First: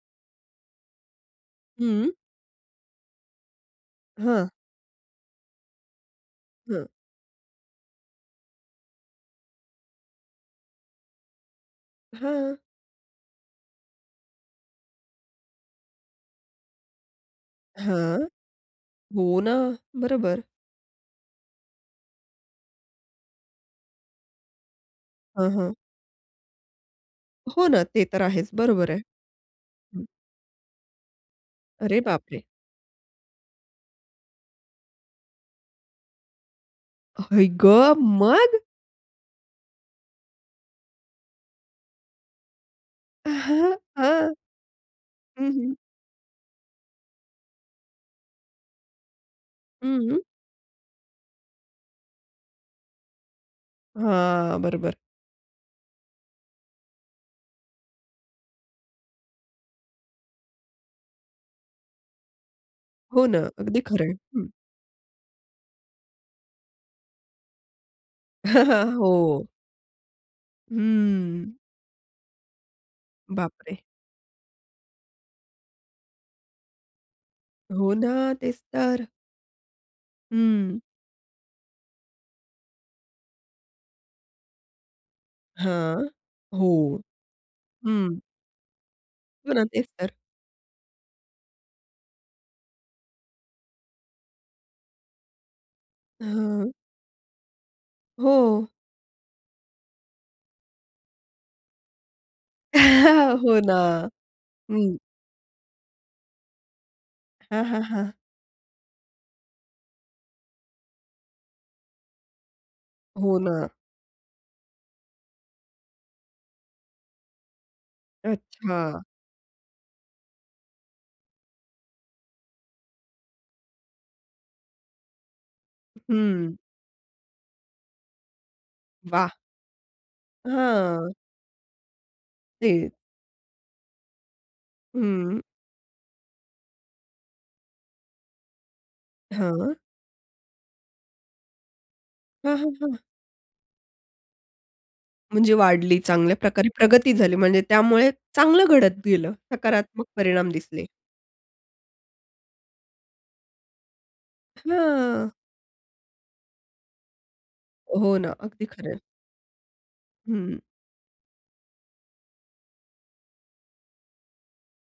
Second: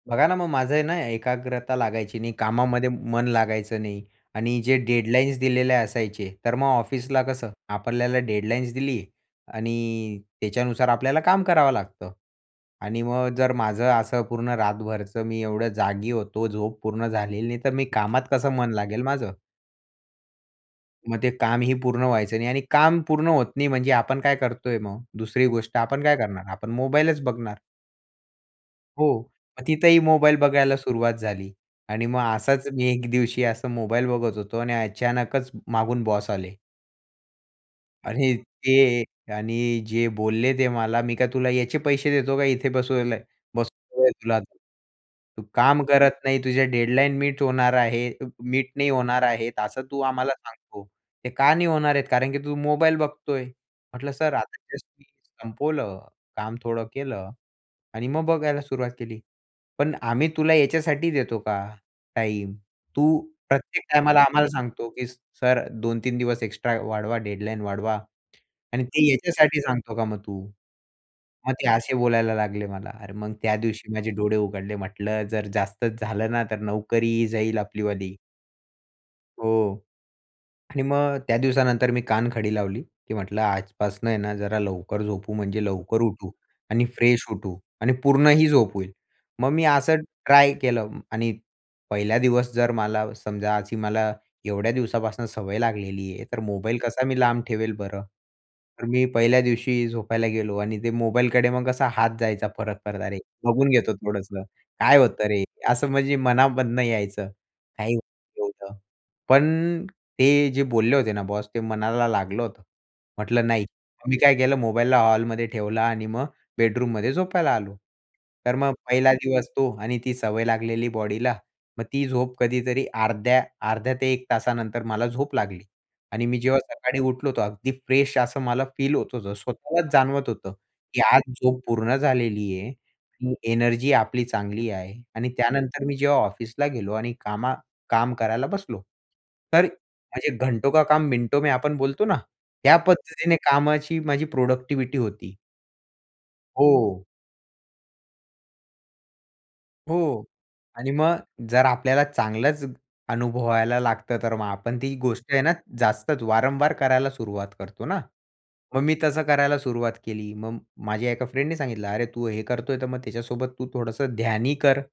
बघा ना, मग माझं आहे ना एकाग्रता हं. लागायची नाही, कामामध्ये मन लागायचं नाही हां. आणि जे डेडलाईन्स दिलेले असायचे. तर मग हां. ऑफिसला कसं आपल्याला डेडलाईन्स दिली आणि त्याच्यानुसार आपल्याला काम करावं लागतं. हां. आणि मग जर माझं असं पूर्ण रातभरचं, मी एवढं जागी होतो, झोप पूर्ण झालेली नाही. तर मी हां, कामात कसं मन लागेल माझं? हो ना. बरोबर. मग ते कामही पूर्ण व्हायचं नाही आणि काम पूर्ण होत नाही म्हणजे आपण काय करतोय मग? दुसरी हां, हां. गोष्ट आपण काय करणार? आपण मोबाईलच बघणार. हो ना, ते तर आहेच. बरोबर आहे. हो. मग तिथंही हं. मोबाईल बघायला सुरुवात झाली अरे आणि मग बापरे! असाच मी एक दिवशी असा मोबाईल बघत होतो आणि अचानकच मागून बॉस आले. आई गं! आणि मग? ते आणि जे बोलले ते मला, "मी काय तुला याचे पैसे देतो का इथे बसयाला हं, बसवल आहे हं, तुला. तू हं. काम करत नाही, तुझ्या डेडलाईन मीट होणार आहे मीट नाही होणार आहे असं हं, तू हं. आम्हाला सांगतो. ते का नाही होणार आहेत? कारण की तू मोबाईल बघतोय." म्हटलं सर, हां, आता जस्ट बरोबर. मी संपवलं. काम थोडं केलं आणि मग बघायला सुरुवात केली." पण आम्ही तुला याच्यासाठी देतो का टाईम? तू हो ना, अगदी प्रत्येक खरंय. टाईमाला हं. आम्हाला सांगतो की सर 2-3 दिवस एक्स्ट्रा वाढवा, डेडलाईन वाढवा. आणि ते हो. याच्यासाठी सांगतो का मग तू?" हम्म. मग ते असे बोलायला लागले मला. अरे मग त्या बापरे! दिवशी माझे डोळे उघडले. म्हटलं जर जास्तच झालं ना तर नोकरीही जाईल हो ना, आपलीवाली. तेच तर. हो आणि हं. मग त्या दिवसानंतर मी कान खडी लावली, की म्हटलं आजपासनं आहे ना जरा लवकर झोपू, म्हणजे लवकर हां, उठू हो, आणि फ्रेश उठू आणि हं. पूर्णही झोप होईल. मग हो मी ना, तेच असं तर. ट्राय केलं आणि पहिल्या दिवस जर मला समजा, अशी मला एवढ्या दिवसापासून सवय लागलेली आहे. तर हां. मोबाईल कसा मी लांब ठेवेल बरं. हो. तर मी पहिल्या दिवशी झोपायला गेलो आणि ते मोबाईलकडे मग कसा हात जायचा परत-परत. अरे हो बघून ना. घेतो थोडंसं हं. काय होतं रे? असं म्हणजे मनामधनं यायचं हां, हां, काय हां. एवढं [unintelligible] पण ते जे बोलले होते ना बॉस ते मनाला लागलं होतं. हो म्हटलं नाही ना. मी काय केलं मोबाईलला हॉलमध्ये ठेवलं आणि मग बेडरूममध्ये झोपायला आलो. तर मग अच्छा! पहिला दिवस तो आणि ती सवय लागलेली बॉडीला. मग ती झोप कधीतरी अर्ध्या अर्ध्या ते 1 तासानंतर मला झोप लागली आणि मी हं. जेव्हा सकाळी उठलो तो अगदी फ्रेश असं मला फील होत वाह! होतं, स्वतःलाच जाणवत होतं, की हां. आज झोप पूर्ण झालेली ते. आहे, एनर्जी आपली चांगली आहे आणि हं. त्यानंतर मी जेव्हा ऑफिसला गेलो आणि कामा काम करायला बसलो. तर हां. माझे घंटो का काम मिनटों में आपण बोलतो ना हां, हां, ह्या हां. पद्धतीने कामाची माझी प्रोडक्टिव्हिटी होती. म्हणजे वाढली चांगल्या प्रकारे हो. प्रगती झाली. म्हणजे त्यामुळे चांगलं घडत गेलं सकारात्मक हो परिणाम दिसले. आणि मग जर आपल्याला चांगलंच अनुभवायला लागतं तर मग आपण ती हां. गोष्ट आहे ना जास्तच वारंवार करायला सुरुवात करतो ना. हो ना, अगदी मग खरं मी आहे. तसं करायला सुरुवात केली. मग हं. माझ्या एका फ्रेंडने सांगितलं अरे तू हे करतोय तर मग त्याच्यासोबत तू थोडंसं ध्यान ही कर.